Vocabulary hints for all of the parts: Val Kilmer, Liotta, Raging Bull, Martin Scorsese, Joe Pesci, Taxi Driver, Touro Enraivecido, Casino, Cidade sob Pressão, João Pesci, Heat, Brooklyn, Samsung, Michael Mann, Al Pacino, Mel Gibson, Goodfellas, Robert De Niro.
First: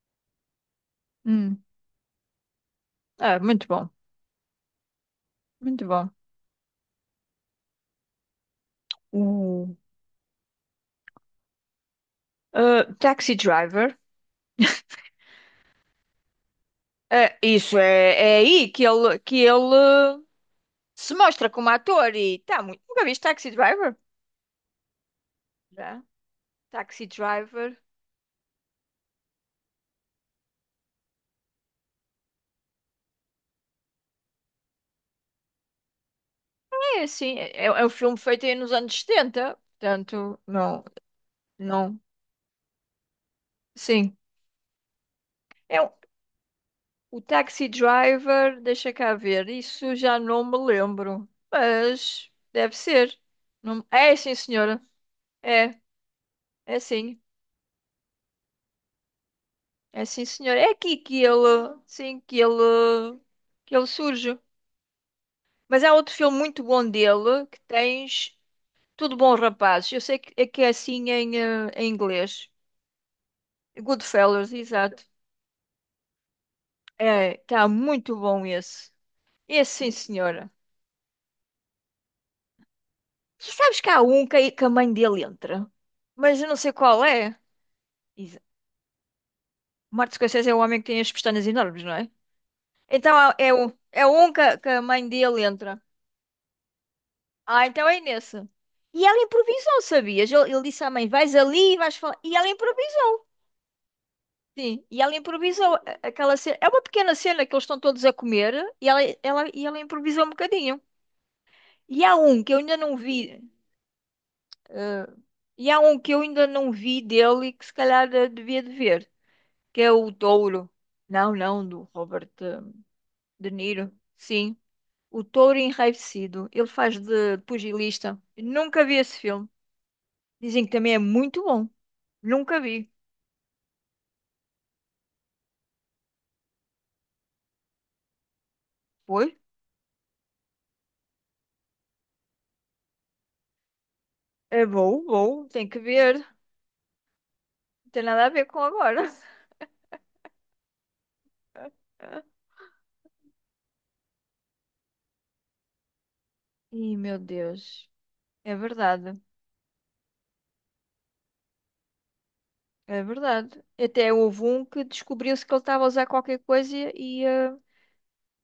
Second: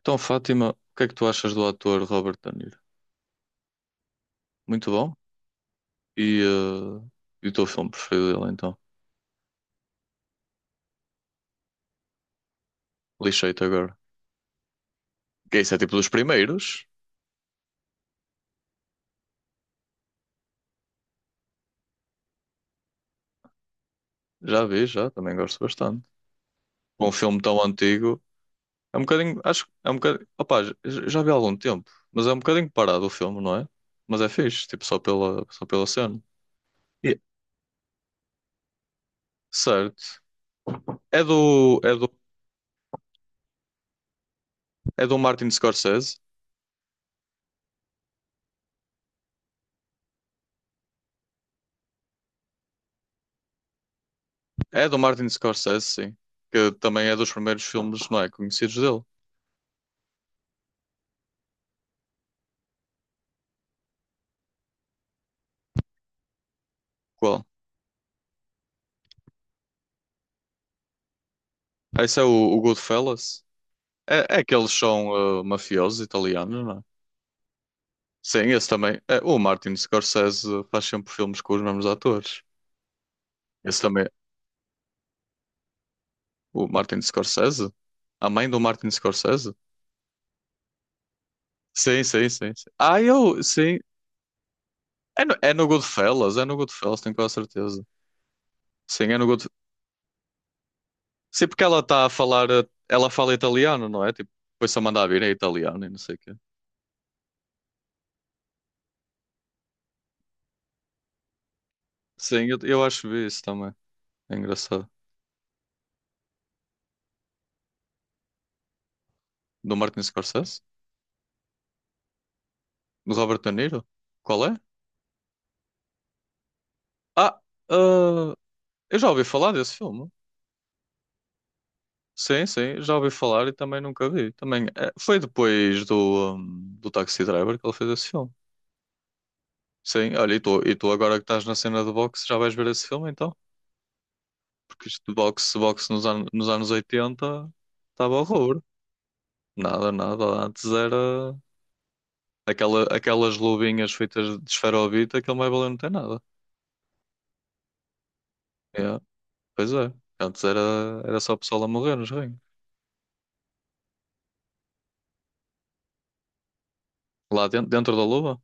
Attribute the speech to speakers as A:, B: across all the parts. A: Então, Fátima, o que é que tu achas
B: Hum.
A: do ator Robert De Niro?
B: Ah, muito bom,
A: Muito bom.
B: muito bom.
A: E, e o teu filme preferido dele, então?
B: O Ah, Taxi
A: Lixei-te
B: Driver.
A: agora. Que isso é tipo dos primeiros?
B: Ah, isso é aí que ele se mostra como ator e tá muito. Nunca viste Taxi Driver?
A: Já vi, já. Também gosto
B: Já.
A: bastante.
B: Taxi
A: Um filme tão
B: Driver.
A: antigo. É um bocadinho. Acho que é um bocadinho. Opá, já vi há algum tempo. Mas é um bocadinho parado o filme, não é? Mas é fixe, tipo, só pela cena.
B: É
A: E-
B: assim, é um filme feito aí nos anos setenta
A: Certo.
B: portanto, não,
A: É do, é
B: não.
A: do,
B: Sim.
A: é do Martin
B: É um-
A: Scorsese?
B: o Taxi Driver, deixa cá ver, isso já não me lembro, mas deve ser. É sim, senhora.
A: É do Martin
B: É,
A: Scorsese, sim. Que
B: é
A: também é
B: sim.
A: dos primeiros filmes, não é? Conhecidos dele.
B: É sim, senhor. É aqui que ele, sim, que ele surge. Mas há outro filme muito bom
A: Qual?
B: dele que tens Tudo Bom, Rapazes. Eu sei que é assim em, em
A: Ah, esse é
B: inglês.
A: o Goodfellas? É, é
B: Goodfellas,
A: que eles
B: exato.
A: são mafiosos italianos, não é?
B: É, está muito bom
A: Sim, esse
B: esse.
A: também. É, o Martin
B: Esse, sim,
A: Scorsese
B: senhora.
A: faz sempre filmes com os mesmos atores.
B: E
A: Esse
B: sabes que há
A: também.
B: um que, que a mãe dele entra, mas eu não
A: O
B: sei
A: Martin
B: qual é.
A: Scorsese? A
B: Exa-
A: mãe do Martin Scorsese?
B: Martin Scorsese é o homem que tem as pestanas enormes, não
A: Sim,
B: é?
A: sim, sim, sim. Ah, eu. Sim.
B: É um que, que a mãe dele entra.
A: É no Goodfellas, tenho quase
B: Ah,
A: certeza.
B: então é nessa. E
A: Sim, é
B: ela
A: no Goodfellas.
B: improvisou, sabias? Ele disse à mãe: vais
A: Sim, porque
B: ali, e
A: ela
B: vais
A: está a
B: falar. E ela
A: falar. Ela
B: improvisou.
A: fala italiano, não é? Tipo, depois só
B: Sim,
A: manda
B: e
A: a mandar
B: ela
A: vir é
B: improvisou
A: italiano e não sei o quê.
B: aquela cena. É uma pequena cena que eles estão todos a comer e ela improvisou um bocadinho. E há um
A: Sim,
B: que
A: eu,
B: eu ainda
A: eu
B: não
A: acho que vi
B: vi,
A: isso também. É engraçado.
B: e há um que eu ainda não vi dele e que se calhar devia de ver,
A: Do
B: que é
A: Martin
B: o
A: Scorsese?
B: Touro. Não, não, do Robert
A: Do Robert
B: De
A: De Niro?
B: Niro.
A: Qual é?
B: Sim, o Touro Enraivecido. Ele faz de
A: Ah,
B: pugilista.
A: ah,
B: Eu Nunca vi
A: eu já
B: esse
A: ouvi
B: filme.
A: falar desse filme.
B: Dizem que também é muito bom.
A: Sim,
B: Nunca
A: sim,
B: vi.
A: já ouvi falar e também nunca vi. Também foi depois do, do Taxi Driver que ele fez esse filme.
B: Foi
A: Sim, olha, e tu agora que estás na cena do boxe já vais ver esse filme então?
B: É
A: Porque isto
B: bom,
A: de
B: bom,
A: boxe,
B: tem que
A: boxe nos,
B: ver. Não
A: an nos anos 80
B: tem
A: estava
B: nada a ver com
A: horror.
B: agora.
A: Nada, nada. Antes era aquelas luvinhas feitas de esferovite, aquele mais valeu não tem nada.
B: Ih, meu Deus. É
A: É,
B: verdade,
A: pois é. Antes era, era só o pessoal a morrer nos ringues.
B: é verdade. Até houve um que descobriu-se que ele estava a usar qualquer coisa e. e,
A: Lá
B: eh,
A: dentro, dentro da luva?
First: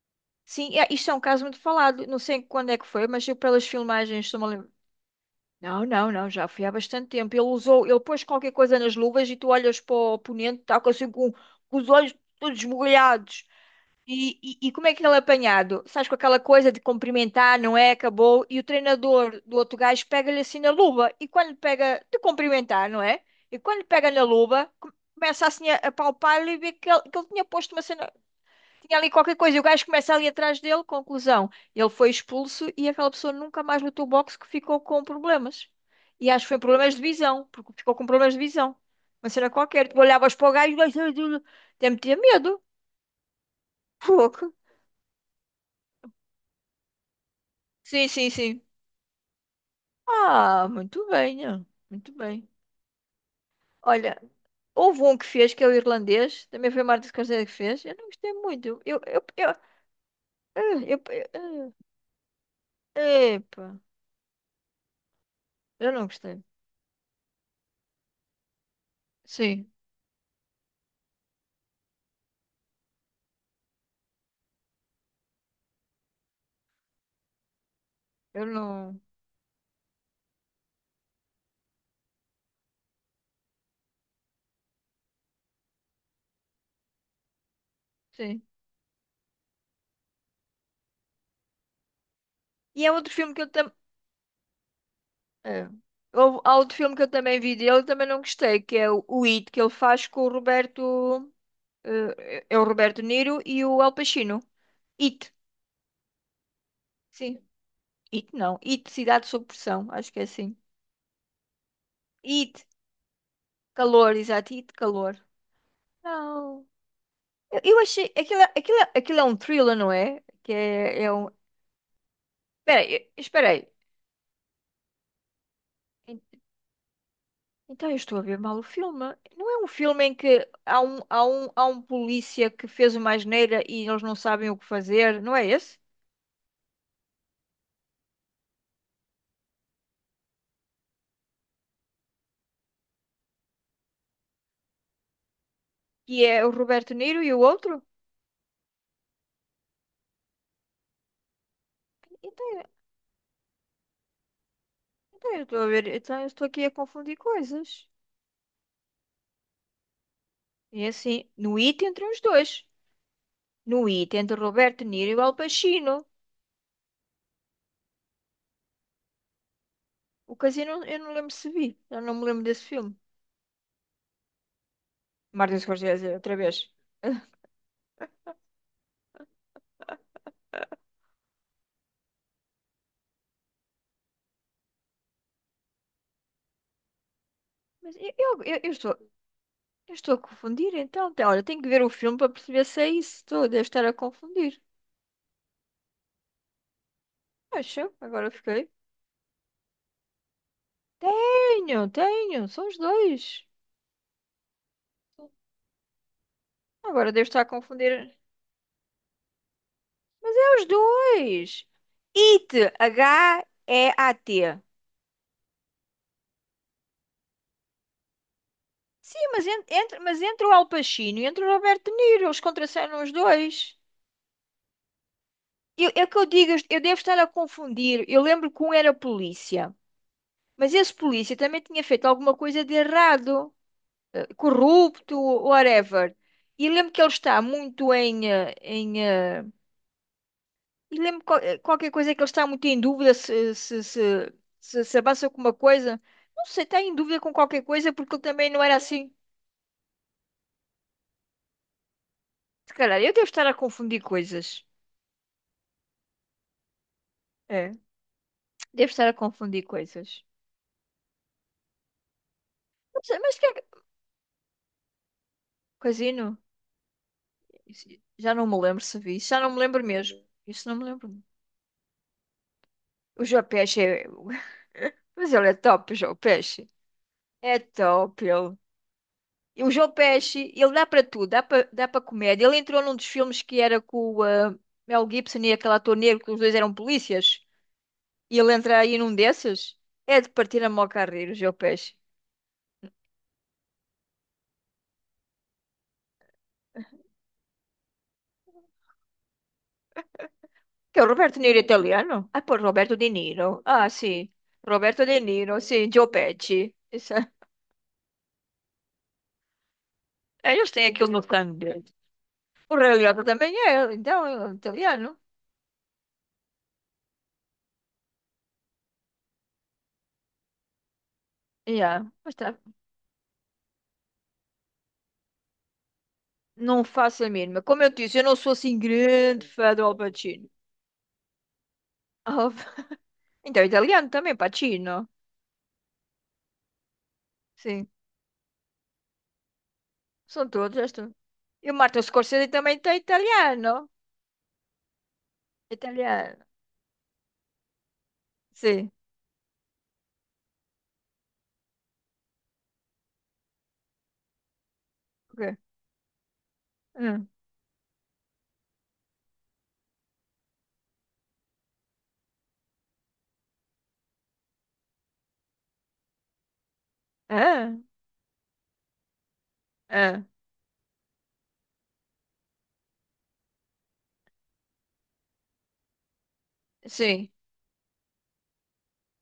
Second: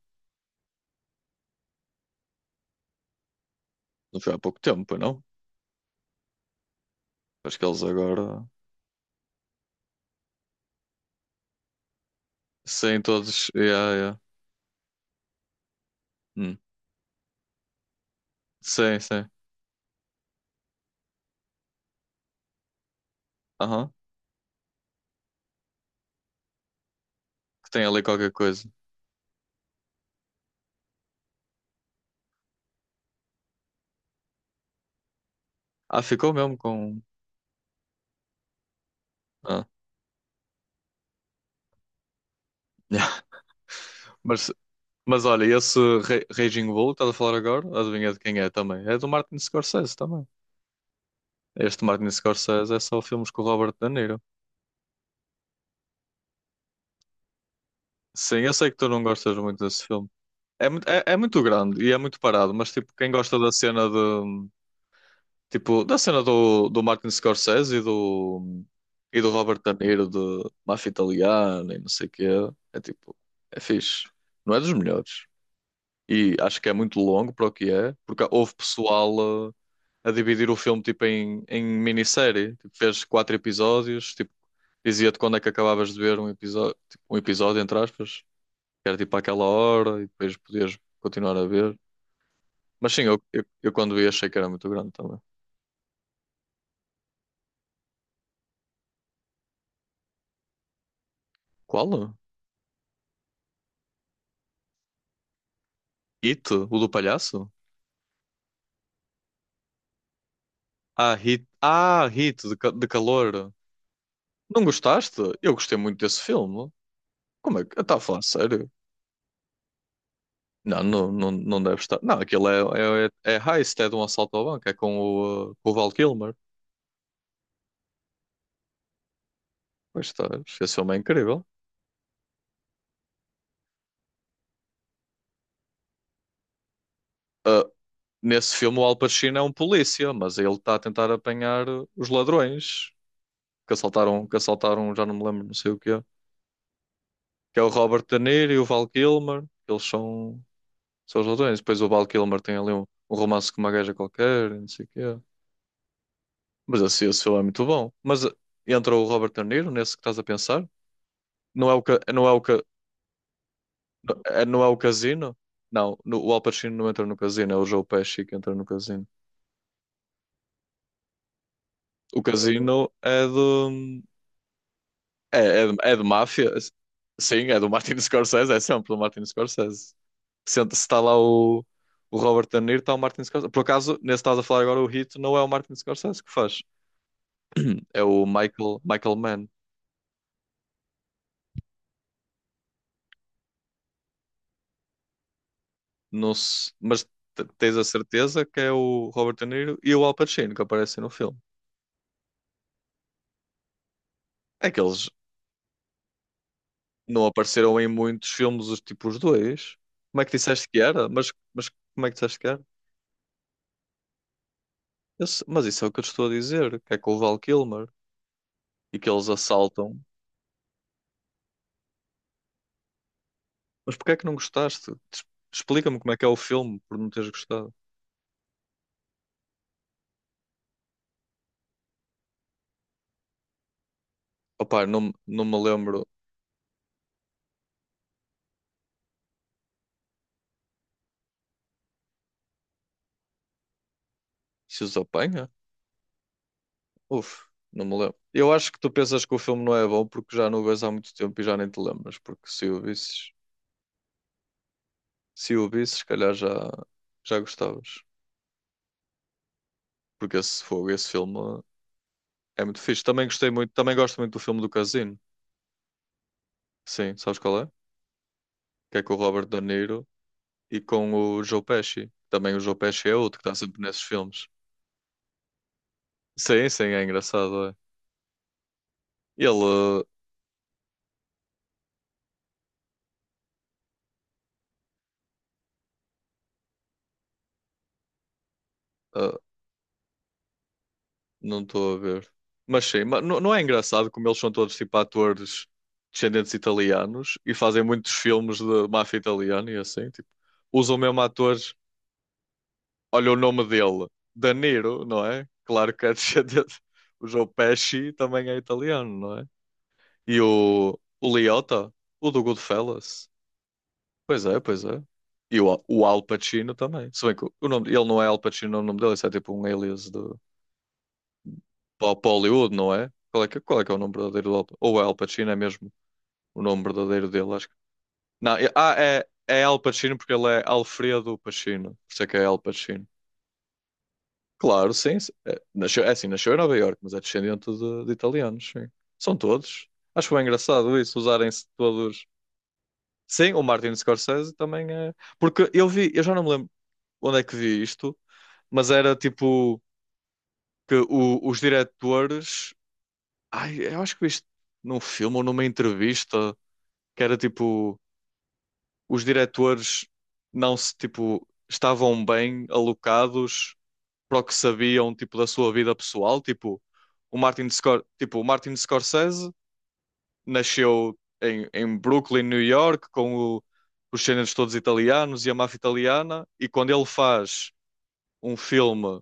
B: Sim, é, isto é um caso muito falado. Não sei quando é que foi, mas eu pelas filmagens
A: Foi há
B: estou-me a
A: pouco
B: lembrar.
A: tempo, não?
B: Não, não, não, já foi há bastante tempo. Ele
A: Acho que eles
B: usou, ele pôs
A: agora.
B: qualquer coisa nas luvas e tu olhas para o oponente, está assim com os olhos todos
A: Sim,
B: esbugalhados.
A: todos. Yeah, yeah.
B: E como é que ele é apanhado? Sabes, com aquela
A: Hum.
B: coisa de cumprimentar, não é? Acabou. E o
A: Sim, sim.
B: treinador do outro gajo pega-lhe assim na luva. E quando pega, de cumprimentar, não é? E quando
A: Aham.
B: pega na luva, começa assim a palpar-lhe e vê que ele tinha
A: Que
B: posto uma
A: tem ali
B: cena,
A: qualquer coisa.
B: tinha ali qualquer coisa. E o gajo começa ali atrás dele. Conclusão: ele foi expulso e aquela pessoa nunca mais lutou boxe que ficou com problemas.
A: Ah,
B: E
A: ficou
B: acho que
A: mesmo
B: foi problemas
A: com.
B: de visão, porque ficou com problemas de visão. Uma cena
A: Ah.
B: qualquer. Tu olhavas para o gajo e o gajo. Tem-me medo.
A: Mas,
B: Fogo.
A: mas olha, esse Raging Bull que estás a falar agora,
B: Sim,
A: adivinha de
B: sim,
A: quem é
B: sim.
A: também? É do Martin Scorsese também.
B: Ah, muito bem, ó.
A: Este Martin
B: Muito bem.
A: Scorsese é só filmes com o Robert De Niro.
B: Olha, houve um que fez, que é o irlandês, também foi o Martin Scorsese que fez. Eu não gostei
A: Sim, eu
B: muito.
A: sei que tu não gostas muito desse filme. É muito,
B: Eu,
A: é muito
B: eu,
A: grande e é muito parado, mas tipo,
B: ah,
A: quem gosta da
B: epa,
A: cena de, tipo,
B: eu
A: da
B: não
A: cena
B: gostei.
A: do Martin Scorsese e do Robert
B: Sim,
A: De Niro de Máfia Italiana e não sei o quê. É tipo, é fixe. Não é dos melhores. E acho que é muito longo para o que é, porque
B: eu
A: houve
B: não.
A: pessoal a, dividir o filme tipo em, em minissérie. Tipo, fez 4 episódios, tipo, dizia-te quando é que acabavas de ver um episódio, tipo, um episódio, entre aspas,
B: Sim.
A: que era tipo àquela hora e depois podias continuar a ver.
B: E
A: Mas
B: há
A: sim,
B: outro
A: eu,
B: filme que
A: eu,
B: eu
A: eu
B: também.
A: quando vi achei que era muito grande também.
B: Há outro filme que eu também vi dele, também não gostei, que é o It, que ele faz com o Roberto.
A: Qual?
B: É o Roberto Niro e o Al Pacino. It,
A: Hito, o do
B: sim.
A: palhaço?
B: It não. It, Cidade sob Pressão, acho que é assim.
A: Ah, Hit, ah,
B: It.
A: de calor.
B: Calor, exato,
A: Não
B: e de calor.
A: gostaste? Eu gostei muito desse
B: Não.
A: filme. Como
B: Eu,
A: é que.
B: eu
A: Está a
B: achei.
A: falar
B: Aquilo, é-
A: sério?
B: aquilo, é- aquilo é um thriller, não é? Que
A: Não,
B: é,
A: não,
B: é um.
A: não, não deve estar. Não, aquilo
B: Espera
A: é,
B: aí, espera
A: é
B: aí.
A: heist, é de um assalto ao banco, é com com o Val
B: En-
A: Kilmer.
B: Então eu estou a ver mal o filme. Não é um filme
A: Pois
B: em
A: está,
B: que
A: esse
B: há
A: filme é
B: um, há
A: incrível.
B: um, há um polícia que fez uma asneira e eles não sabem o que fazer, não é esse?
A: Ah, nesse filme, o Al Pacino é um polícia, mas ele está a tentar apanhar os ladrões que assaltaram, já não me lembro, não sei o que é.
B: Que é o Roberto Niro e o
A: Que é o
B: outro?
A: Robert De Niro e o Val Kilmer. Eles são. São os ladrões. Depois o Val Kilmer tem
B: Então,
A: ali um, um romance com uma gaja qualquer, e não sei o quê.
B: então eu estou a ver. Então eu estou aqui a
A: Mas assim,
B: confundir
A: esse filme é muito
B: coisas.
A: bom. Mas entra o Robert De Niro nesse que estás a pensar?
B: E assim, no It entre os
A: Não é
B: dois. No It entre o
A: não é o
B: Roberto Niro e o Al
A: Casino?
B: Pacino.
A: Não, o Al Pacino não entra no Casino, é o Joe Pesci que entra no Casino.
B: O Casino, eu não lembro se vi. Eu não
A: O
B: me lembro desse
A: Casino
B: filme.
A: é do.
B: Martin
A: É de
B: Scorsese, outra
A: máfia.
B: vez.
A: Sim, é do Martin Scorsese, é sempre do Martin Scorsese. Se está lá o Robert De Niro, está o Martin Scorsese. Por acaso, nesse que estás a falar agora, o Hit não é o Martin Scorsese que faz.
B: Mas
A: É
B: eu,
A: o
B: eu, eu- eu
A: Michael,
B: estou,
A: Michael Mann.
B: eu estou a confundir, então. Olha, tenho que ver o filme para perceber se é isso. Estou, devo estar a confundir.
A: Mas tens a
B: Acho, agora
A: certeza que
B: fiquei.
A: é o Robert De Niro e o Al Pacino que aparecem no filme.
B: Tenho, tenho, são os dois.
A: É que eles
B: Agora
A: não
B: devo estar a
A: apareceram em
B: confundir.
A: muitos filmes, os tipos dois. Como é que
B: É os
A: disseste que era? Mas,
B: dois!
A: mas como é que disseste que
B: IT,
A: era?
B: Heat.
A: Esse- mas isso é o que eu te estou a dizer, que é com o Val Kilmer e que
B: Sim,
A: eles
B: mas, en-
A: assaltam.
B: entre, mas entre o Al Pacino e entre o Roberto De Niro, eles contracenam os dois.
A: Mas porquê é que não gostaste?
B: Eu,
A: Explica-me
B: é o
A: como é
B: que
A: que
B: eu
A: é o
B: digo,
A: filme
B: eu
A: por
B: devo
A: não
B: estar a
A: teres gostado.
B: confundir. Eu lembro que um era polícia, mas esse polícia também tinha feito alguma coisa de errado,
A: Opá, não,
B: corrupto,
A: não me lembro
B: whatever. E lembro que ele está muito em, e lembro qualquer coisa que ele está muito em dúvida se, se, se,
A: se
B: se,
A: os
B: se avança com
A: apanha.
B: uma coisa. Não sei, está em dúvida com
A: Uf,
B: qualquer
A: não
B: coisa
A: me
B: porque
A: lembro.
B: ele também
A: Eu
B: não
A: acho
B: era
A: que tu
B: assim.
A: pensas que o filme não é bom porque já não o vês há muito tempo e já nem te lembras. Porque se
B: Se
A: o
B: calhar, eu devo
A: visses,
B: estar a confundir coisas.
A: se o visses, se calhar já, já
B: É,
A: gostavas.
B: devo estar a confundir coisas.
A: Porque esse fogo, esse filme é muito fixe. Também
B: Mas que
A: gostei
B: é que...
A: muito, também gosto muito do filme do Casino.
B: Casino?
A: Sim, sabes qual é?
B: Isso- Já não me lembro
A: Que
B: se
A: é com o
B: vi. Isso já
A: Robert
B: não me
A: De
B: lembro
A: Niro
B: mesmo. Isso não
A: e
B: me
A: com
B: lembro.
A: o Joe Pesci. Também o Joe Pesci é
B: O
A: outro
B: João
A: que está sempre
B: Pesci
A: nesses
B: é.
A: filmes.
B: Mas ele é top, o João
A: Sim,
B: Pesci.
A: sim, é
B: É
A: engraçado, é.
B: top, ele. E o João
A: Ele,
B: Pesci, ele dá para tudo, dá para dá para comédia. Ele entrou num dos filmes que era com o Mel Gibson e aquele ator negro, que os dois eram polícias. E ele entra aí num
A: uh,
B: desses. É de partir a mó carreira, o João
A: não estou
B: Pesci.
A: a ver. Mas sim, mas não não é engraçado como eles são todos tipo atores descendentes italianos e fazem muitos filmes de máfia italiana e assim, tipo, usam
B: Que é o
A: mesmo
B: Roberto De Niro
A: atores.
B: italiano? Ah, pô, Roberto De
A: Olha o
B: Niro.
A: nome
B: Ah,
A: dele,
B: sim.
A: De
B: Roberto
A: Niro,
B: De
A: não é?
B: Niro, sim,
A: Claro que
B: Joe
A: é
B: Pesci.
A: descendente.
B: Isso é.
A: O Joe Pesci também é italiano, não é? E
B: É, Eles têm aquilo no
A: o
B: sangue
A: Liotta, o do
B: O Reliota
A: Goodfellas.
B: também é, então,
A: Pois
B: é
A: é, pois é.
B: italiano.
A: E o Al Pacino também. Se bem que o nome, ele não é Al Pacino, o nome dele, isso é tipo um alias de
B: Yeah,
A: para
B: mas tá.
A: Hollywood, não é? Qual é que é o nome verdadeiro do Al Pacino? Ou é Al Pacino, é mesmo o nome
B: Não faço
A: verdadeiro
B: a
A: dele,
B: mínima.
A: acho que.
B: Como eu te disse, eu não sou
A: Não,
B: assim grande
A: é
B: fã
A: Al
B: do Al
A: Pacino porque ele
B: Pacino.
A: é Alfredo Pacino, por isso é que é
B: Al-
A: Al Pacino.
B: Então, italiano também,
A: Claro,
B: Pacino.
A: sim, sim. É, nasceu, é assim, nasceu em Nova Iorque, mas é descendente
B: Sim,
A: de italianos, sim. São todos. Acho bem
B: são todos.
A: engraçado
B: Estes.
A: isso, usarem-se
B: E o Martin
A: todos.
B: Scorsese também tem
A: Sim, o
B: italiano.
A: Martin Scorsese também é. Porque eu vi, eu já não
B: Italiano.
A: me lembro onde é que vi isto, mas
B: Sim.
A: era tipo que o- os diretores. Ai, eu acho que vi isto num filme ou
B: Ok.
A: numa entrevista que
B: Hum.
A: era tipo, os diretores não se, tipo, estavam bem alocados para o que sabiam, tipo, da sua vida pessoal, tipo,
B: Ah,
A: O Martin Scorsese
B: ah,
A: nasceu em, em Brooklyn, New York, com o- os géneros todos italianos e a máfia italiana, e quando ele
B: sim.
A: faz um filme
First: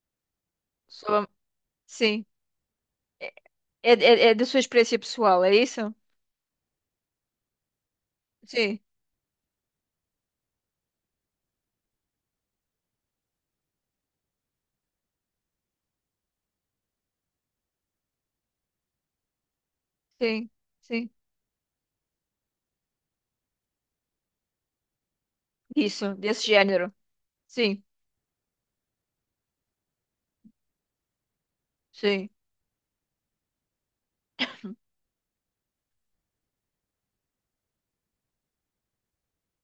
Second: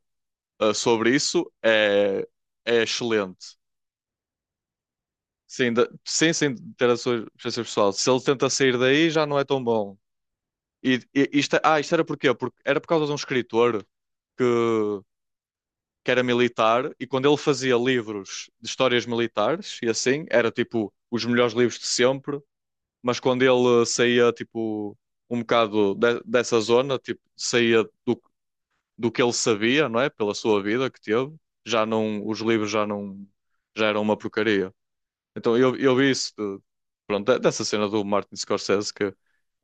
A: sobre
B: Sou-
A: isso, é,
B: sim.
A: é excelente.
B: É, é da sua experiência pessoal, é
A: Sim,
B: isso?
A: sem, sem ter a sua preferência pessoal. Se ele tenta sair
B: Sim,
A: daí, já não é tão bom. E isto, isto era porquê? Porque era por causa de um escritor que, que era militar e quando ele fazia livros de histórias militares e assim, era
B: sim,
A: tipo
B: sim.
A: os melhores livros de sempre, mas quando ele saía tipo um bocado
B: Isso, desse
A: dessa
B: género.
A: zona, tipo,
B: Sim,
A: saía do, do que ele sabia, não é? Pela sua vida que teve, já não,
B: sim.
A: os livros já não, já eram uma porcaria. Então eu vi isso, pronto, dessa cena do Martin Scorsese, que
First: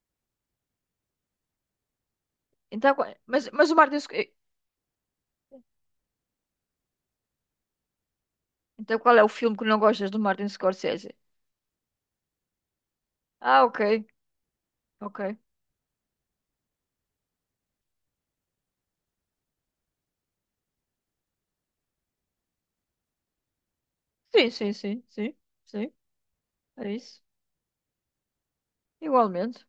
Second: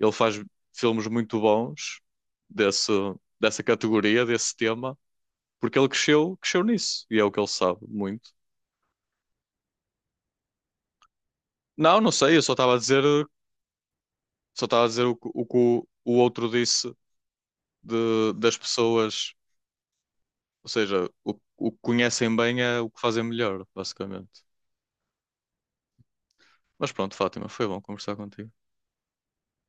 A: ele faz filmes muito bons desse,
B: Então, qual- mas,
A: dessa
B: mas o Martin Sc-
A: categoria,
B: eh,
A: desse tema, porque ele cresceu, cresceu nisso, e é o que ele sabe muito.
B: Então qual é o filme que não gostas do Martin Scorsese?
A: Não, não sei, eu só estava a dizer,
B: Ah, ok,
A: só estava a dizer o, que
B: ok.
A: o outro disse de, das pessoas, ou seja, o que conhecem bem é o que fazem melhor, basicamente.
B: Sim, sim, sim, sim, sim,
A: Mas
B: é
A: pronto,
B: isso.
A: Fátima, foi bom conversar contigo.
B: Igualmente.